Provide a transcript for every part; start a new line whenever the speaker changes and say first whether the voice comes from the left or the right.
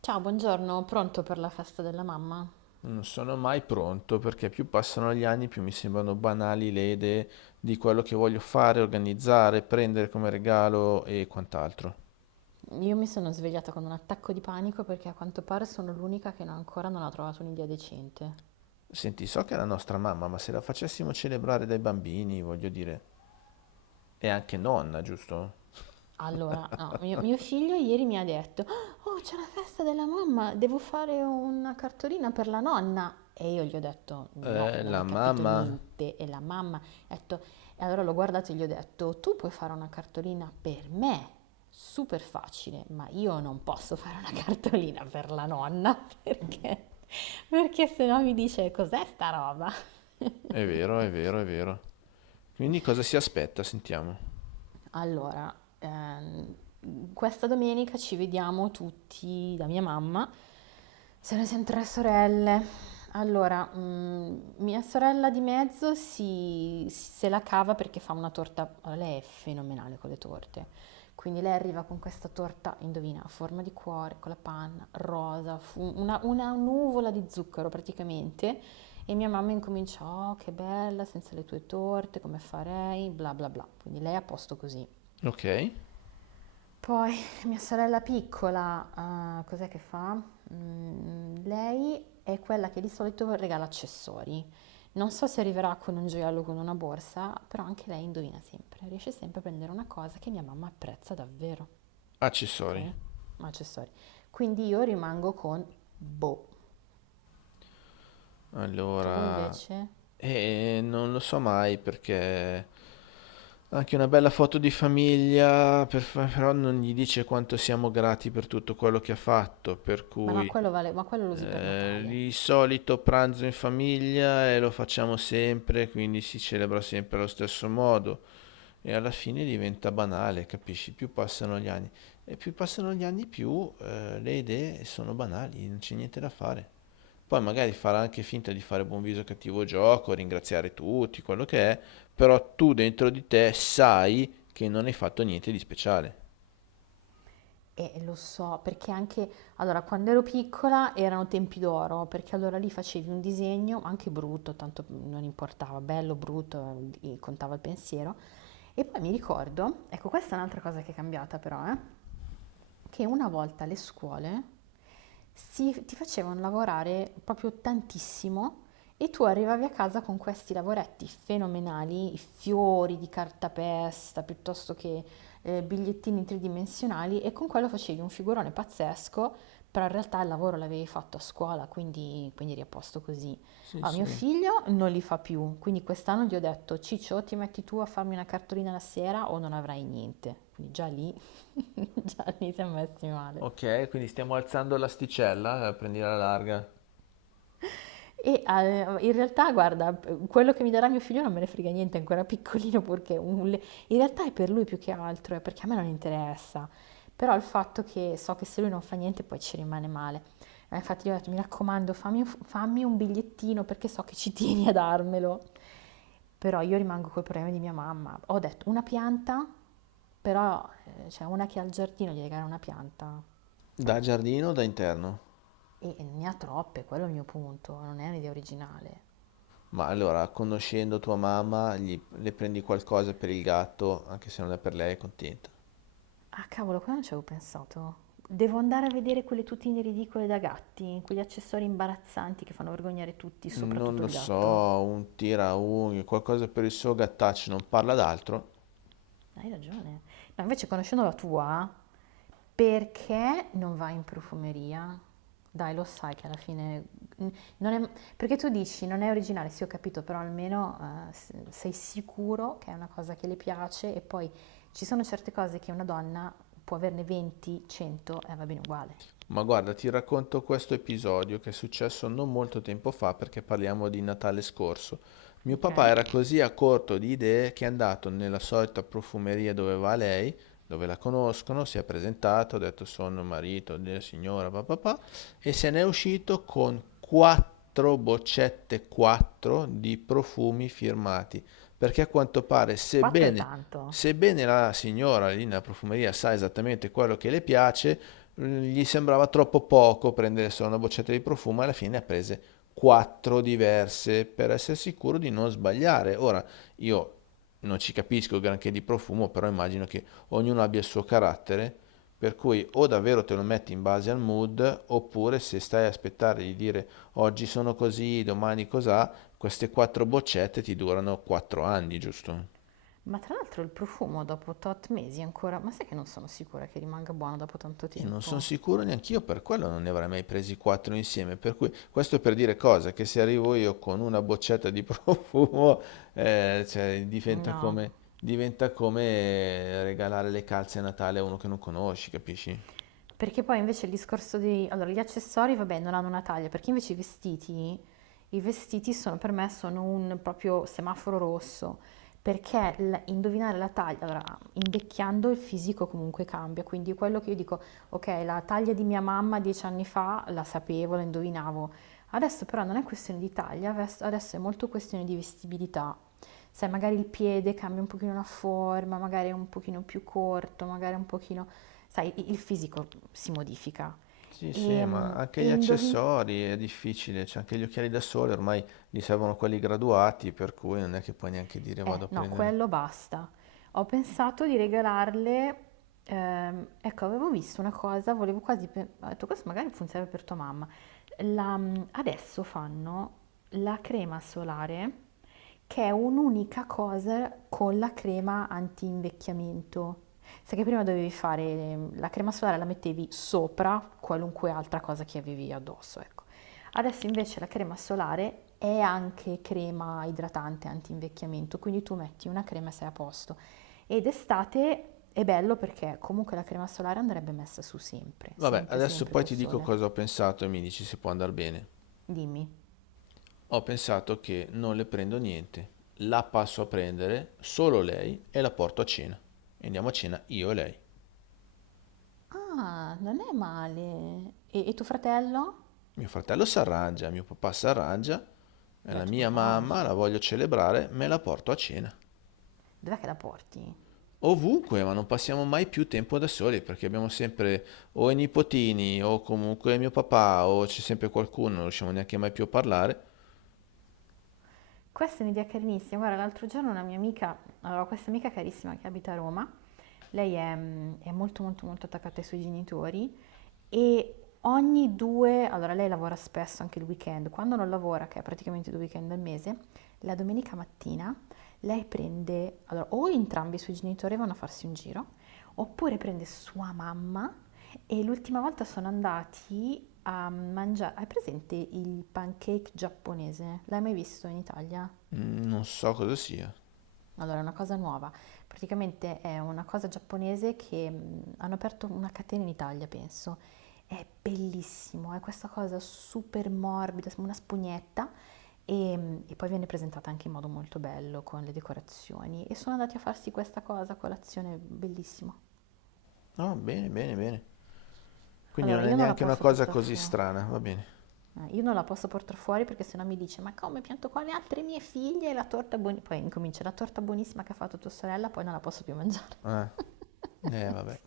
right: Ciao, buongiorno, pronto per la festa della mamma?
left: Non sono mai pronto perché più passano gli anni, più mi sembrano banali le idee di quello che voglio fare, organizzare, prendere come regalo e quant'altro.
right: Io mi sono svegliata con un attacco di panico perché a quanto pare sono l'unica che ancora non ha trovato un'idea decente.
left: Senti, so che è la nostra mamma, ma se la facessimo celebrare dai bambini, voglio dire, è anche nonna, giusto?
right: Allora, no, mio figlio ieri mi ha detto, oh, c'è la festa della mamma, devo fare una cartolina per la nonna. E io gli ho detto, no, non
left: La
right: hai capito
left: mamma.
right: niente. E la mamma ha detto, e allora l'ho guardato e gli ho detto, tu puoi fare una cartolina per me, super facile, ma io non posso fare una cartolina per la nonna, perché se no mi dice, cos'è sta roba?
left: È vero, è vero, è vero. Quindi cosa si aspetta? Sentiamo.
right: Allora, ehm, questa domenica ci vediamo tutti da mia mamma, se ne sono tre sorelle. Allora, mia sorella di mezzo se la cava perché fa una torta, allora, lei è fenomenale con le torte, quindi lei arriva con questa torta, indovina, a forma di cuore, con la panna, rosa, una nuvola di zucchero praticamente, e mia mamma incomincia, oh che bella, senza le tue torte, come farei, bla bla bla, quindi lei è a posto così.
left: Ok.
right: Poi mia sorella piccola, cos'è che fa? Lei è quella che di solito regala accessori. Non so se arriverà con un gioiello o con una borsa, però anche lei indovina sempre, riesce sempre a prendere una cosa che mia mamma apprezza davvero,
left: Accessori.
right: okay, ma accessori. Quindi io rimango con boh. Tu
left: Allora,
right: invece?
left: non lo so mai perché anche una bella foto di famiglia, però non gli dice quanto siamo grati per tutto quello che ha fatto, per
right: Ma
left: cui
right: no, quello vale ma quello lo usi per Natale.
left: il solito pranzo in famiglia e lo facciamo sempre, quindi si celebra sempre allo stesso modo e alla fine diventa banale, capisci? Più passano gli anni, più le idee sono banali, non c'è niente da fare. Poi magari farà anche finta di fare buon viso cattivo gioco, ringraziare tutti, quello che è, però tu dentro di te sai che non hai fatto niente di speciale.
right: Lo so, perché anche allora quando ero piccola erano tempi d'oro, perché allora lì facevi un disegno, anche brutto, tanto non importava, bello, brutto, contava il pensiero. E poi mi ricordo, ecco, questa è un'altra cosa che è cambiata però, eh, che una volta le scuole ti facevano lavorare proprio tantissimo e tu arrivavi a casa con questi lavoretti fenomenali, i fiori di cartapesta piuttosto che bigliettini tridimensionali e con quello facevi un figurone pazzesco, però in realtà il lavoro l'avevi fatto a scuola, quindi eri a posto così.
left: Sì,
right: Ah, mio
left: sì.
right: figlio non li fa più, quindi quest'anno gli ho detto, Ciccio, ti metti tu a farmi una cartolina la sera o non avrai niente. Quindi già lì, già lì siamo messi male.
left: Ok, quindi stiamo alzando l'asticella, prendi la larga.
right: E in realtà, guarda, quello che mi darà mio figlio non me ne frega niente, è ancora piccolino, perché in realtà è per lui più che altro, è perché a me non interessa. Però il fatto che so che se lui non fa niente poi ci rimane male. Infatti gli ho detto, mi raccomando, fammi un bigliettino perché so che ci tieni a darmelo. Però io rimango col problema di mia mamma. Ho detto una pianta, però c'è cioè una che ha il giardino, gli regala una pianta.
left: Da giardino o da interno?
right: E ne ha troppe, quello è il mio punto, non è un'idea originale.
left: Ma allora, conoscendo tua mamma, le prendi qualcosa per il gatto, anche se non è per lei, è contenta.
right: Ah, cavolo, qua non ci avevo pensato. Devo andare a vedere quelle tutine ridicole da gatti, quegli accessori imbarazzanti che fanno vergognare tutti,
left: Non
right: soprattutto
left: lo
right: il
left: so,
right: gatto.
left: un tiraunghie, qualcosa per il suo gattaccio, non parla d'altro.
right: Hai ragione. No, invece conoscendo la tua, perché non vai in profumeria? Dai, lo sai che alla fine... mm, non è- perché tu dici non è originale, sì ho capito, però almeno sei sicuro che è una cosa che le piace e poi ci sono certe cose che una donna può averne 20, 100 e va bene uguale.
left: Ma guarda, ti racconto questo episodio che è successo non molto tempo fa perché parliamo di Natale scorso. Mio
right: Ok?
left: papà era così a corto di idee che è andato nella solita profumeria dove va lei, dove la conoscono, si è presentato, ha detto sono marito della signora papà e se n'è uscito con quattro boccette, quattro di profumi firmati, perché a quanto pare,
right: 4 è tanto.
left: sebbene la signora lì nella profumeria sa esattamente quello che le piace, gli sembrava troppo poco prendere solo una boccetta di profumo, alla fine ha prese quattro diverse per essere sicuro di non sbagliare. Ora, io non ci capisco granché di profumo, però immagino che ognuno abbia il suo carattere, per cui o davvero te lo metti in base al mood, oppure se stai a aspettare di dire oggi sono così, domani cos'ha, queste quattro boccette ti durano quattro anni, giusto?
right: Ma tra l'altro il profumo dopo tot mesi ancora, ma sai che non sono sicura che rimanga buono dopo tanto
left: E non sono
right: tempo?
left: sicuro neanch'io, per quello non ne avrei mai presi quattro insieme. Per cui, questo è per dire cosa? Che se arrivo io con una boccetta di profumo, cioè,
right: No,
left: diventa come regalare le calze a Natale a uno che non conosci, capisci?
right: Perché poi invece il discorso di... Allora, gli accessori, vabbè, non hanno una taglia, perché invece i vestiti sono per me sono un proprio semaforo rosso, perché indovinare la taglia, allora, invecchiando il fisico comunque cambia, quindi quello che io dico, ok, la taglia di mia mamma 10 anni fa la sapevo, la indovinavo, adesso però non è questione di taglia, adesso è molto questione di vestibilità, sai, magari il piede cambia un pochino la forma, magari è un pochino più corto, magari un pochino, sai, il fisico si modifica.
left: Sì,
right: E,
left: sì, ma anche gli
right: e indovin-
left: accessori è difficile, cioè anche gli occhiali da sole ormai gli servono quelli graduati, per cui non è che puoi neanche dire vado a
right: No,
left: prendere.
right: quello basta. Ho pensato di regalarle, ecco, avevo visto una cosa, volevo quasi, ho detto questo magari funziona per tua mamma. La- Adesso fanno la crema solare, che è un'unica cosa con la crema anti-invecchiamento. Sai che prima dovevi fare la crema solare, la mettevi sopra qualunque altra cosa che avevi addosso, ecco. Adesso invece la crema solare è anche crema idratante antinvecchiamento, quindi tu metti una crema e sei a posto. Ed estate è bello perché comunque la crema solare andrebbe messa su sempre,
left: Vabbè,
right: sempre,
left: adesso
right: sempre
left: poi
right: col
left: ti dico
right: sole.
left: cosa ho pensato e mi dici se può andare bene.
right: Dimmi.
left: Ho pensato che non le prendo niente, la passo a prendere solo lei e la porto a cena. E andiamo a cena io e lei.
right: Ah, non è male. E tuo fratello?
left: Mio fratello si arrangia, mio papà si arrangia, e
right: Beh,
left: la
right: tuo
left: mia
right: papà, non
left: mamma
right: so.
left: la voglio celebrare, me la porto a cena.
right: Dov'è che la porti?
left: Ovunque, ma non passiamo mai più tempo da soli perché abbiamo sempre o i nipotini o comunque mio papà o c'è sempre qualcuno, non riusciamo neanche mai più a parlare.
right: Questa è un'idea carinissima. Guarda, l'altro giorno una mia amica, allora, ho questa amica carissima che abita a Roma, lei è, è molto molto molto attaccata ai suoi genitori e ogni due, allora lei lavora spesso anche il weekend, quando non lavora, che è praticamente 2 weekend al mese, la domenica mattina lei prende, allora o entrambi i suoi genitori vanno a farsi un giro, oppure prende sua mamma e l'ultima volta sono andati a mangiare, hai presente il pancake giapponese? L'hai mai visto in Italia?
left: Mm, non so cosa sia.
right: Allora, è una cosa nuova. Praticamente è una cosa giapponese che hanno aperto una catena in Italia, penso. È bellissimo, è questa cosa super morbida, sembra una spugnetta e poi viene presentata anche in modo molto bello con le decorazioni. E sono andati a farsi questa cosa a colazione, bellissimo.
left: No, bene, bene, bene. Quindi
right: Allora,
left: non è
right: io non la
left: neanche una
right: posso
left: cosa
right: portare
left: così
right: fuori.
left: strana, va bene.
right: Io non la posso portare fuori perché sennò mi dice: ma come pianto qua le altre mie figlie e la torta buonissima? Poi incomincia la torta buonissima che ha fatto tua sorella, poi non la posso più mangiare.
left: Eh, vabbè.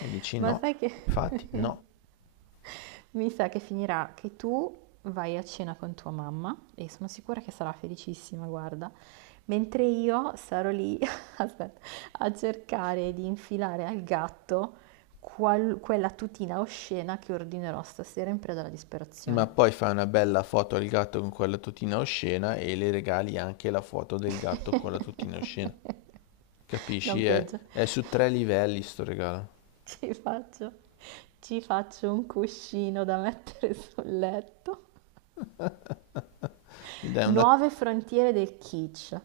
left: E dici
right: Ma
left: no,
right: sai
left: infatti
right: che
left: no.
right: mi sa che finirà che tu vai a cena con tua mamma e sono sicura che sarà felicissima, guarda, mentre io sarò lì, aspetta, a cercare di infilare al gatto quella tutina oscena che ordinerò stasera in preda alla
left: Ma
right: disperazione.
left: poi fai una bella foto al gatto con quella tutina oscena e le regali anche la foto del gatto con la tutina oscena.
right: No,
left: Capisci?
right: peggio,
left: È su tre livelli sto regalo.
right: ci faccio, ci faccio un cuscino da mettere sul letto.
left: Gli dai una...
right: Nuove frontiere del kitsch.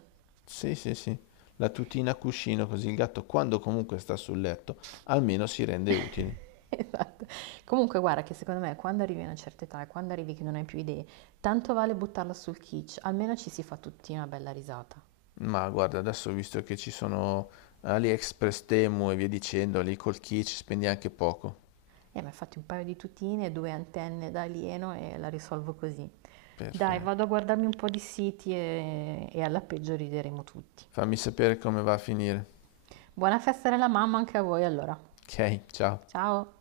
left: Sì, sì, sì. La tutina a cuscino così il gatto quando comunque sta sul letto almeno si rende utile.
right: Esatto. Comunque guarda che secondo me quando arrivi a una certa età e quando arrivi che non hai più idee, tanto vale buttarla sul kitsch, almeno ci si fa tutti una bella risata.
left: Ma guarda, adesso visto che ci sono AliExpress, Temu e via dicendo, lì col key ci spendi anche poco.
right: E mi ha fatto un paio di tutine, due antenne da alieno e la risolvo così. Dai, vado
left: Perfetto.
right: a guardarmi un po' di siti e alla peggio rideremo tutti.
left: Fammi sapere come va a finire.
right: Buona festa della mamma anche a voi allora.
left: Ok, ciao.
right: Ciao!